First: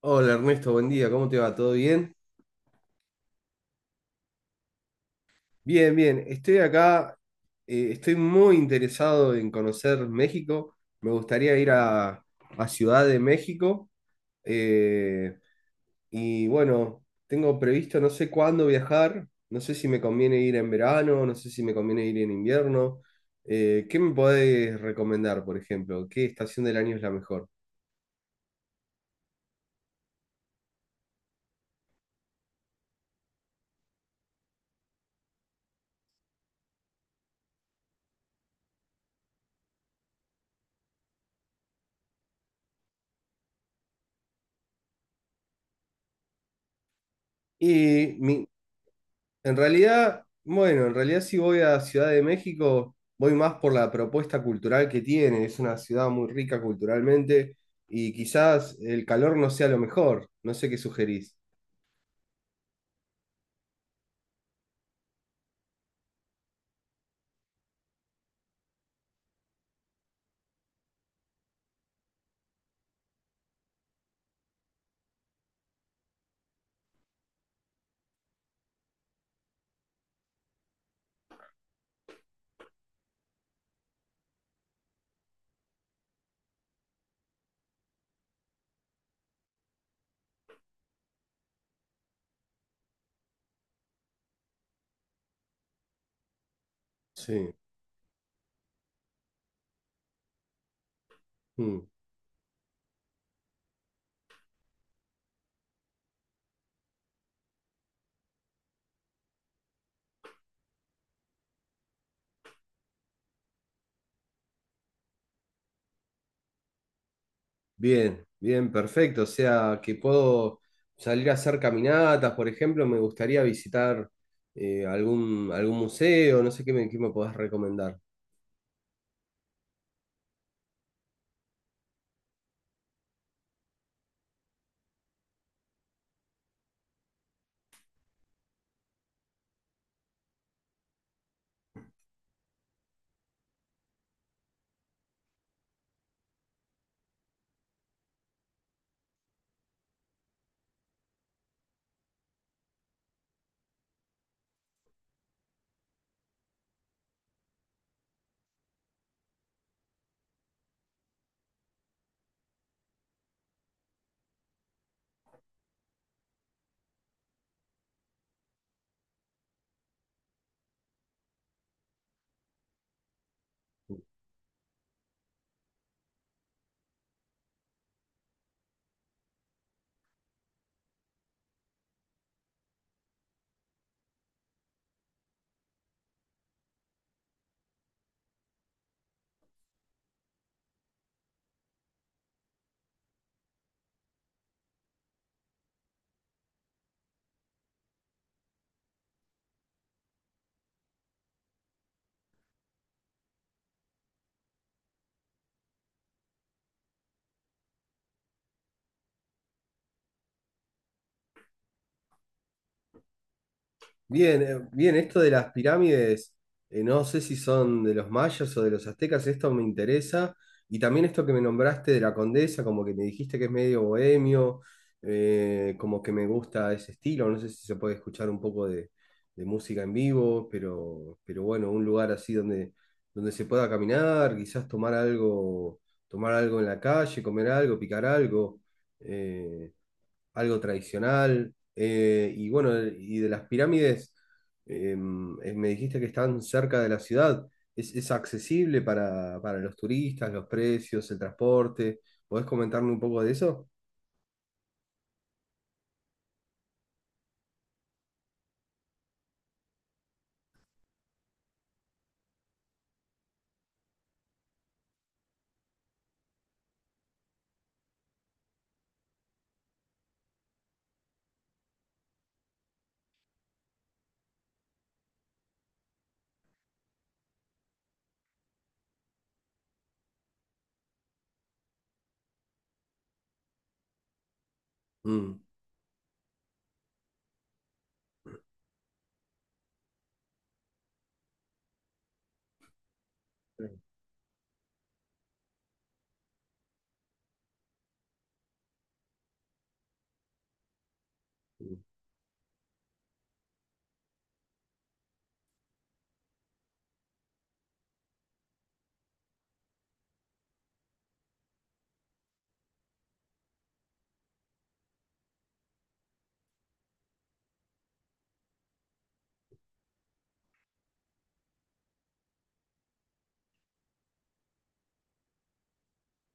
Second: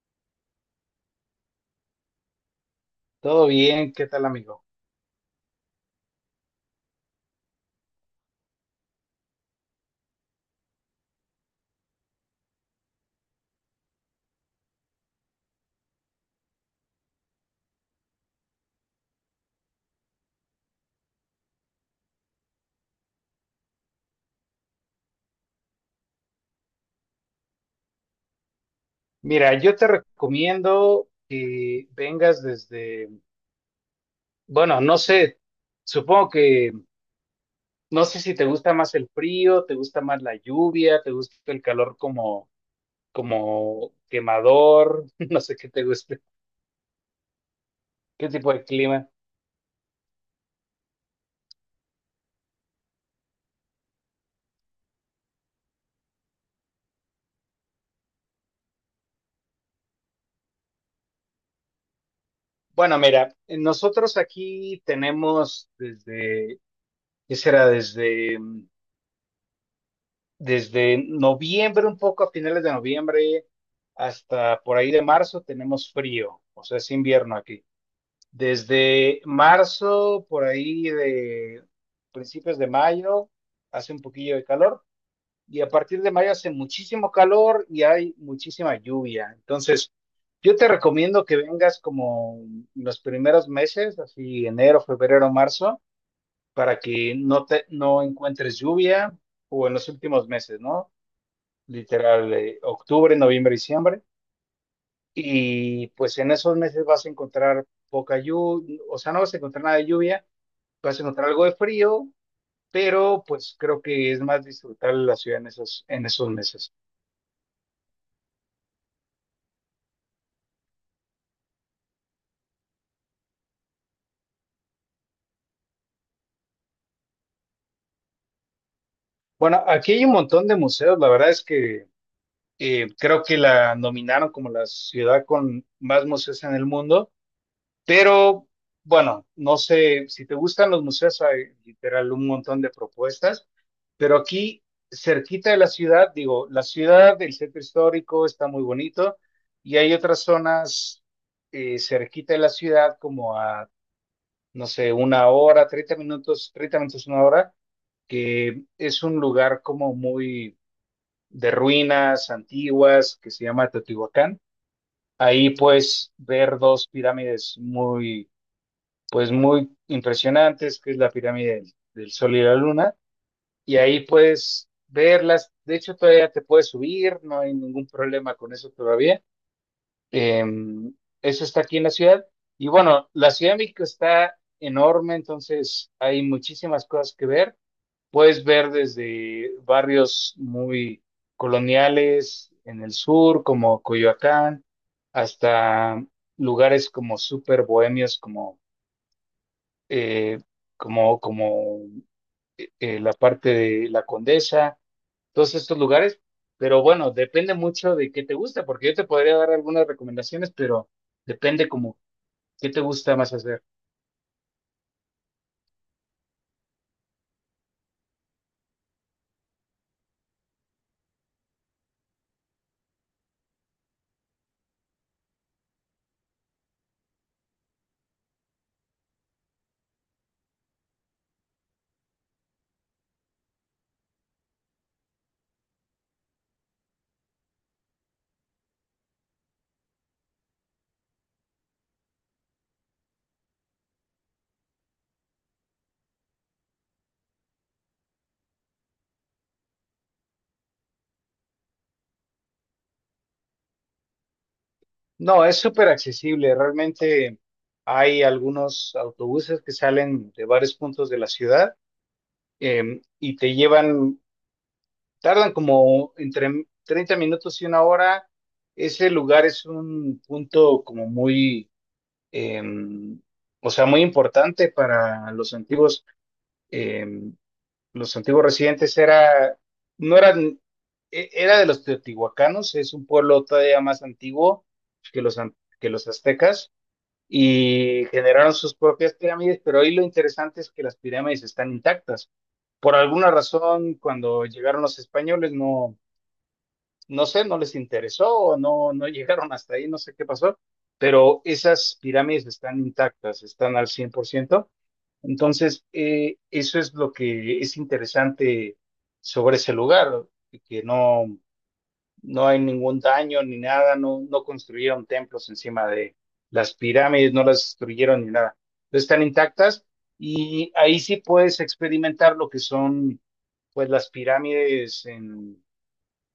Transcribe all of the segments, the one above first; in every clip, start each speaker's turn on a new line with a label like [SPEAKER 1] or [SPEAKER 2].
[SPEAKER 1] Hola Ernesto, buen día, ¿cómo te va? ¿Todo bien?
[SPEAKER 2] Todo bien, ¿qué tal, amigo?
[SPEAKER 1] Bien, bien, estoy acá, estoy muy interesado en conocer México, me gustaría ir a Ciudad de México eh, y bueno, tengo previsto no sé cuándo viajar, no sé si me conviene ir en verano, no sé si me conviene ir en invierno, ¿qué me podés recomendar, por ejemplo? ¿Qué estación del año es la mejor?
[SPEAKER 2] Mira, yo te recomiendo que vengas desde, bueno, no sé, supongo que, no sé si te gusta más el frío, te gusta más la lluvia, te gusta el calor como quemador, no sé qué te guste,
[SPEAKER 1] Y
[SPEAKER 2] qué
[SPEAKER 1] mi,
[SPEAKER 2] tipo de clima.
[SPEAKER 1] En realidad, bueno, en realidad si voy a Ciudad de México, voy más por la propuesta cultural que tiene. Es una ciudad muy rica culturalmente y quizás el calor no sea lo mejor. No sé qué sugerís.
[SPEAKER 2] Bueno, mira, nosotros aquí tenemos desde, ¿qué será? Desde noviembre, un poco a finales de noviembre hasta por ahí de marzo tenemos frío, o sea, es invierno aquí. Desde marzo, por ahí de principios de mayo, hace un poquillo de calor, y a partir de mayo hace muchísimo calor y hay muchísima lluvia. Entonces, yo te recomiendo que vengas como los primeros meses, así enero, febrero, marzo, para que no
[SPEAKER 1] Sí.
[SPEAKER 2] te no encuentres lluvia o en los últimos meses, ¿no?
[SPEAKER 1] Mm.
[SPEAKER 2] Literal, octubre, noviembre, diciembre. Y pues en esos meses vas a encontrar poca lluvia, o sea, no vas a encontrar nada de lluvia, vas a encontrar algo de frío, pero pues creo que es más disfrutable la ciudad en esos meses.
[SPEAKER 1] Bien, bien, perfecto. O sea, que puedo salir a hacer caminatas, por ejemplo, me gustaría visitar algún museo, no sé qué qué me podés recomendar.
[SPEAKER 2] Bueno, aquí hay un montón de museos, la verdad es que creo que la nominaron como la ciudad con más museos en el mundo. Pero bueno, no sé si te gustan los museos, hay literal un montón de propuestas, pero aquí cerquita de la ciudad, digo, la ciudad, el centro histórico está muy bonito, y hay otras zonas cerquita de la ciudad como a, no sé, una hora, 30 minutos, una hora, que es un lugar como muy de ruinas antiguas que se llama Teotihuacán. Ahí puedes ver dos pirámides muy impresionantes, que es la pirámide del Sol y la Luna, y ahí puedes verlas, de hecho todavía te puedes subir, no hay ningún problema con eso todavía. Eh, Eso está aquí en la ciudad, y bueno, la Ciudad de México está enorme, entonces hay muchísimas cosas que ver, puedes ver desde barrios muy coloniales en el sur, como Coyoacán, hasta lugares como súper bohemios, como eh, como, como la parte de La Condesa, todos estos lugares. Pero bueno, depende mucho de qué te gusta, porque yo te podría dar algunas recomendaciones, pero depende como qué te gusta más hacer.
[SPEAKER 1] Bien, bien, esto de las pirámides, no sé si son de los mayas o de los aztecas, esto me interesa. Y también esto que me nombraste de la Condesa, como que me dijiste que es medio bohemio, como que me gusta ese estilo, no sé si se puede escuchar un poco de música en vivo, pero bueno, un lugar así donde se pueda caminar, quizás tomar algo en la calle, comer algo, picar algo. eh, Algo tradicional. Y bueno, y de las pirámides, me dijiste que están cerca de la ciudad. Es accesible para los turistas, los precios, el transporte? ¿Podés comentarme un poco de eso?
[SPEAKER 2] No, es súper accesible. Realmente hay algunos autobuses que salen de varios puntos de la ciudad, y te llevan, tardan como entre 30 minutos y una hora. Ese lugar es un punto como muy, em, o sea, muy importante para los antiguos, em, los antiguos residentes era, no eran, era de los teotihuacanos, es un pueblo todavía más antiguo
[SPEAKER 1] Mm.
[SPEAKER 2] que los aztecas, y generaron sus propias pirámides, pero hoy lo interesante es que las pirámides están intactas. Por alguna
[SPEAKER 1] Sí.
[SPEAKER 2] razón, cuando llegaron los españoles, no, no sé, no les interesó, o no, no llegaron hasta ahí, no sé qué pasó, pero esas pirámides están intactas, están al 100%. Entonces, eso es lo que es interesante sobre ese lugar, que no, no hay ningún daño ni nada, no, no construyeron templos encima de las pirámides, no las destruyeron ni nada. Están intactas, y ahí sí puedes experimentar lo que son pues las pirámides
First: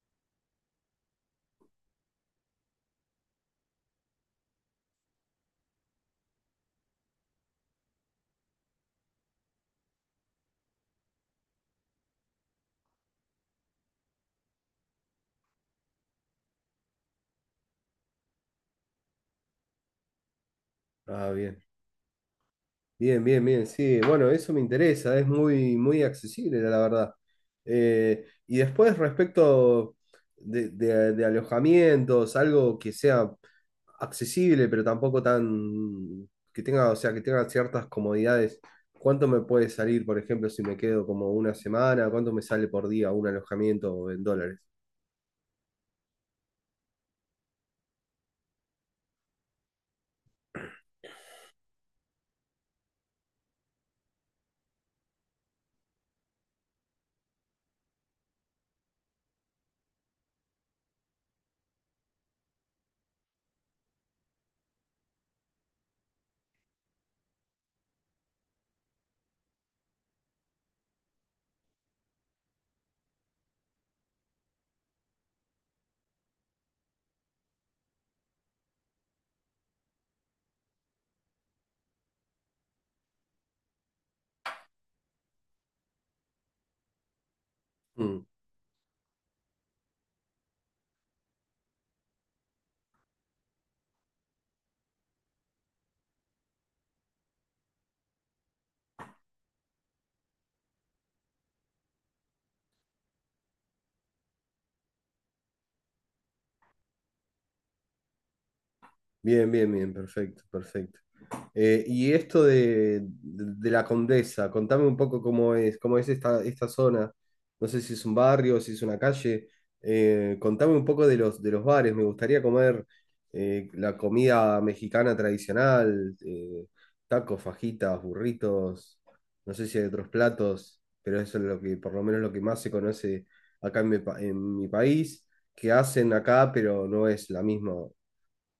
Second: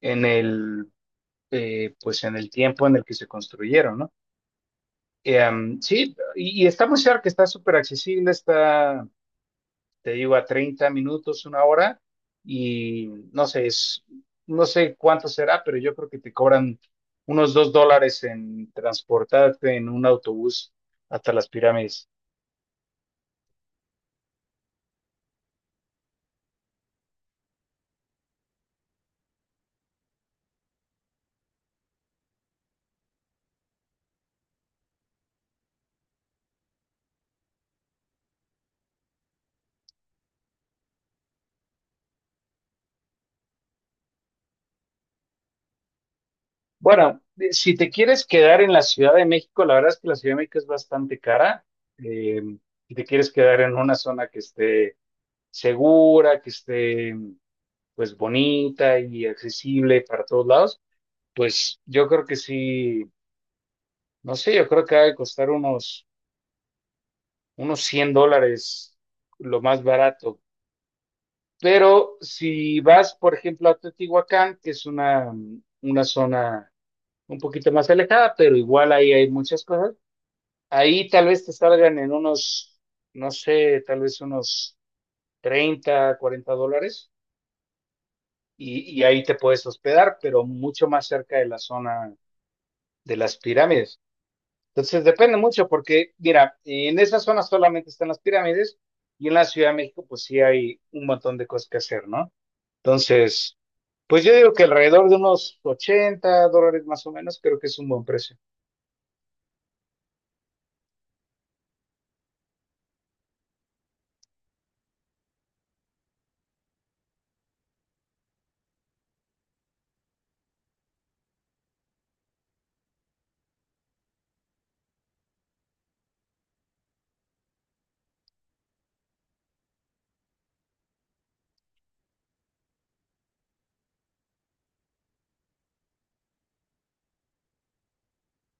[SPEAKER 2] en el en el tiempo en el que se construyeron, ¿no? Sí, y está muy cerca, está súper accesible, está, te digo, a 30 minutos, una hora, y no sé, es, no sé cuánto será, pero yo creo que te cobran unos $2 en transportarte en un autobús
[SPEAKER 1] Ah,
[SPEAKER 2] hasta las
[SPEAKER 1] bien.
[SPEAKER 2] pirámides.
[SPEAKER 1] Bien, bien, bien, sí, bueno, eso me interesa, es muy, muy accesible, la verdad. Y después respecto de alojamientos, algo que sea accesible, pero tampoco tan, que tenga, o sea, que tenga ciertas comodidades. ¿Cuánto me puede salir, por ejemplo, si me quedo como una semana? ¿Cuánto me sale por día un alojamiento en dólares?
[SPEAKER 2] Bueno, si te quieres quedar en la Ciudad de México, la verdad es que la Ciudad de México es bastante cara. eh, si te quieres quedar en una zona que esté segura, que esté pues bonita y accesible para todos lados, pues yo creo que sí, no sé, yo creo que ha de costar unos, $100 lo más barato. Pero si vas, por ejemplo, a Teotihuacán, que es una zona un poquito más alejada, pero igual ahí hay muchas cosas, ahí tal vez te salgan en unos, no sé, tal vez unos 30 40 dólares.
[SPEAKER 1] Mm.
[SPEAKER 2] Y ahí te puedes hospedar, pero mucho más cerca de la zona de las pirámides. Entonces depende mucho porque, mira, en esa zona solamente están las pirámides, y en la Ciudad de México pues sí hay un montón de cosas que hacer, ¿no? Entonces, pues yo digo que alrededor de unos $80 más o menos creo que es un buen precio.
[SPEAKER 1] Bien, bien, bien, perfecto, perfecto. Y esto de la Condesa, contame un poco cómo es esta, esta zona. No sé si es un barrio, si es una calle. Contame un poco de los bares. Me gustaría comer la comida mexicana tradicional, tacos, fajitas, burritos. No sé si hay otros platos, pero eso es lo que, por lo menos lo que más se conoce acá en en mi país, que hacen acá, pero no es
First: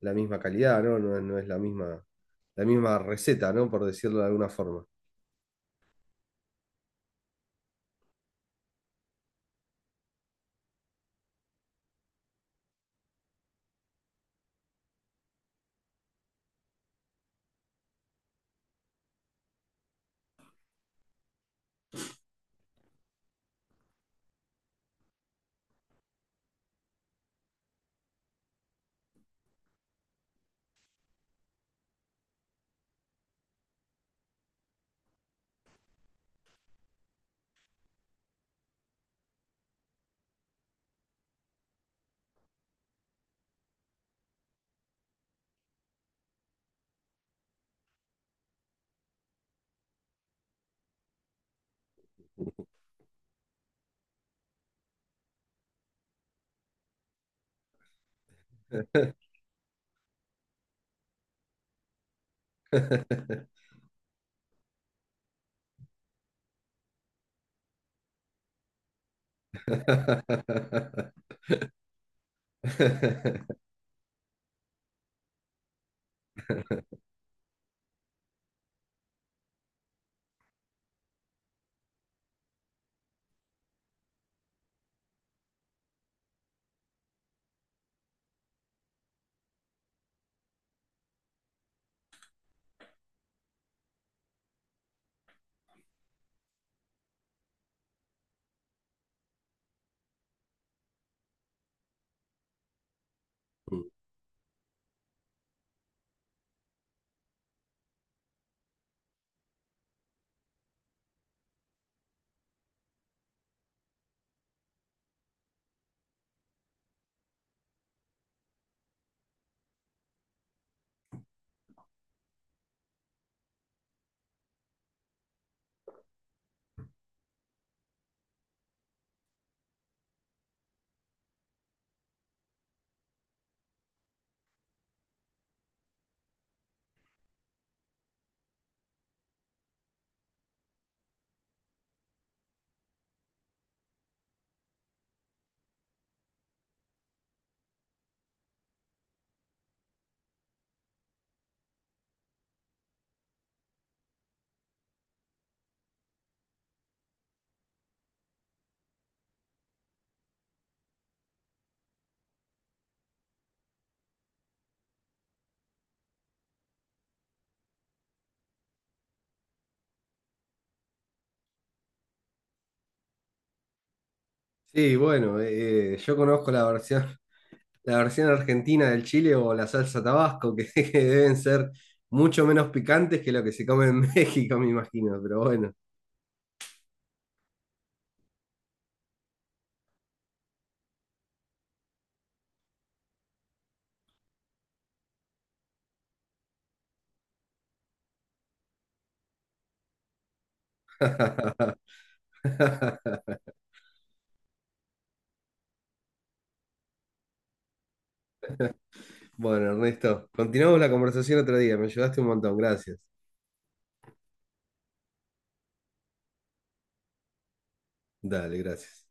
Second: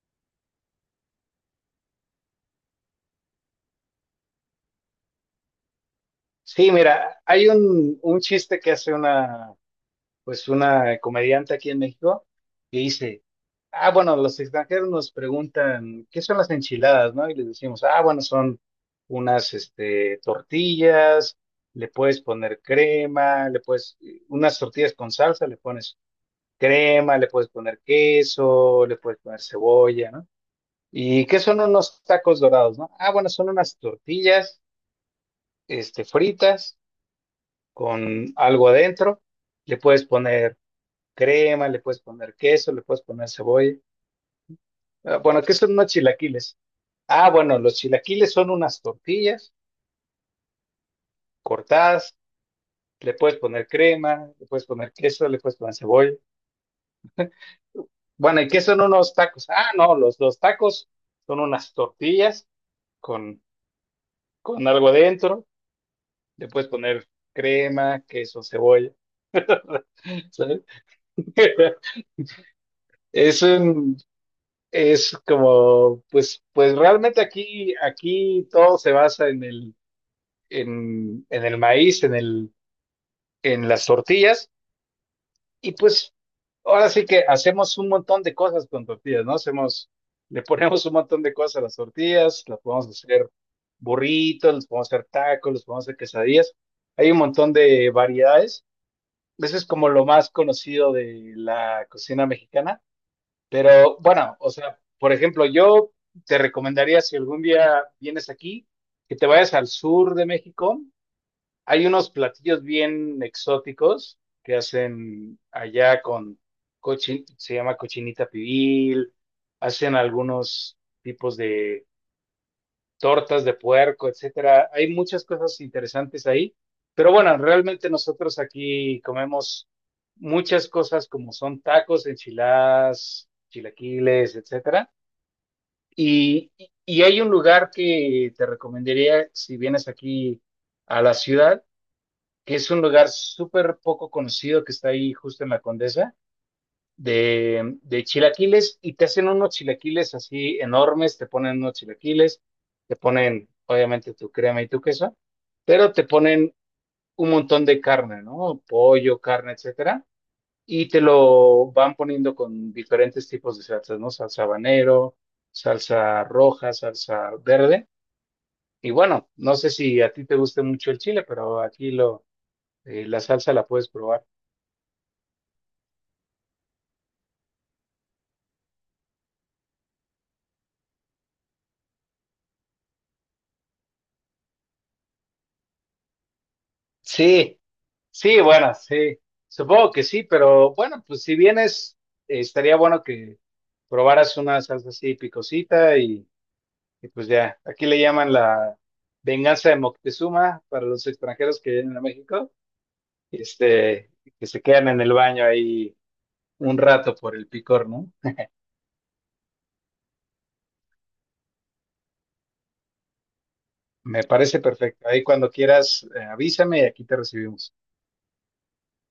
[SPEAKER 1] la misma calidad, ¿no? No, no es la misma receta, ¿no? Por decirlo de alguna forma.
[SPEAKER 2] Sí, mira, hay un chiste que hace una, pues una comediante aquí en México que dice, ah, bueno, los extranjeros nos preguntan, ¿qué son las enchiladas, no? Y les decimos, ah, bueno, son unas, este, tortillas, le puedes poner crema, unas tortillas con salsa, le pones crema, le puedes poner queso, le puedes poner cebolla, ¿no? ¿Y qué son unos tacos dorados, no? Ah, bueno, son unas tortillas, este, fritas con algo adentro, le puedes poner crema, le puedes poner queso, le puedes poner cebolla. Ah, bueno, ¿qué son unos chilaquiles? Ah, bueno, los chilaquiles son unas tortillas cortadas, le puedes poner crema, le puedes poner queso, le puedes poner cebolla. Bueno, ¿y qué son unos tacos? Ah, no, los tacos son unas tortillas con, con algo adentro, le puedes poner crema, queso, cebolla, ¿sabes? Es un, es como, realmente aquí todo se basa en el maíz, en las tortillas, y pues ahora sí que hacemos un montón de cosas con tortillas, ¿no? Le ponemos un montón de cosas a las tortillas, las podemos hacer burritos, los podemos hacer tacos, los podemos hacer quesadillas. Hay un montón de variedades. Eso es como lo más conocido de la cocina mexicana. Pero bueno, o sea, por ejemplo, yo te recomendaría si algún día vienes aquí, que te vayas al sur de México. Hay unos platillos bien exóticos que hacen allá con se llama cochinita pibil, hacen algunos tipos de tortas de puerco, etcétera. Hay muchas cosas interesantes ahí, pero bueno, realmente nosotros aquí comemos muchas cosas como son tacos, enchiladas, chilaquiles, etcétera. Y, y hay un lugar que te recomendaría si vienes aquí a la ciudad, que es un lugar súper poco conocido que está ahí justo en la Condesa, de chilaquiles, y te hacen unos chilaquiles así enormes, te ponen unos chilaquiles, te ponen obviamente tu crema y tu queso, pero te ponen un montón de carne, ¿no? Pollo, carne, etcétera, y te lo van poniendo con diferentes tipos de salsas, ¿no? Salsa habanero, salsa roja, salsa verde. Y bueno, no sé si a ti te guste mucho el chile, pero aquí la salsa la puedes probar.
[SPEAKER 1] Sí, bueno, yo conozco la versión argentina del chile o la salsa Tabasco, que, que deben ser mucho menos picantes que lo que se come en México, me imagino, pero bueno.
[SPEAKER 2] Sí, sí, bueno, sí, supongo que sí, pero bueno, pues si vienes, estaría bueno que probaras una salsa así picosita, y pues ya, aquí le llaman la venganza de Moctezuma para los extranjeros que vienen a México, este, que se quedan en el baño ahí un rato por el picor, ¿no?
[SPEAKER 1] Bueno, Ernesto, continuamos la conversación otro día, me ayudaste un montón, gracias.
[SPEAKER 2] Me parece perfecto. Ahí cuando quieras, avísame y aquí te recibimos.
[SPEAKER 1] Dale, gracias.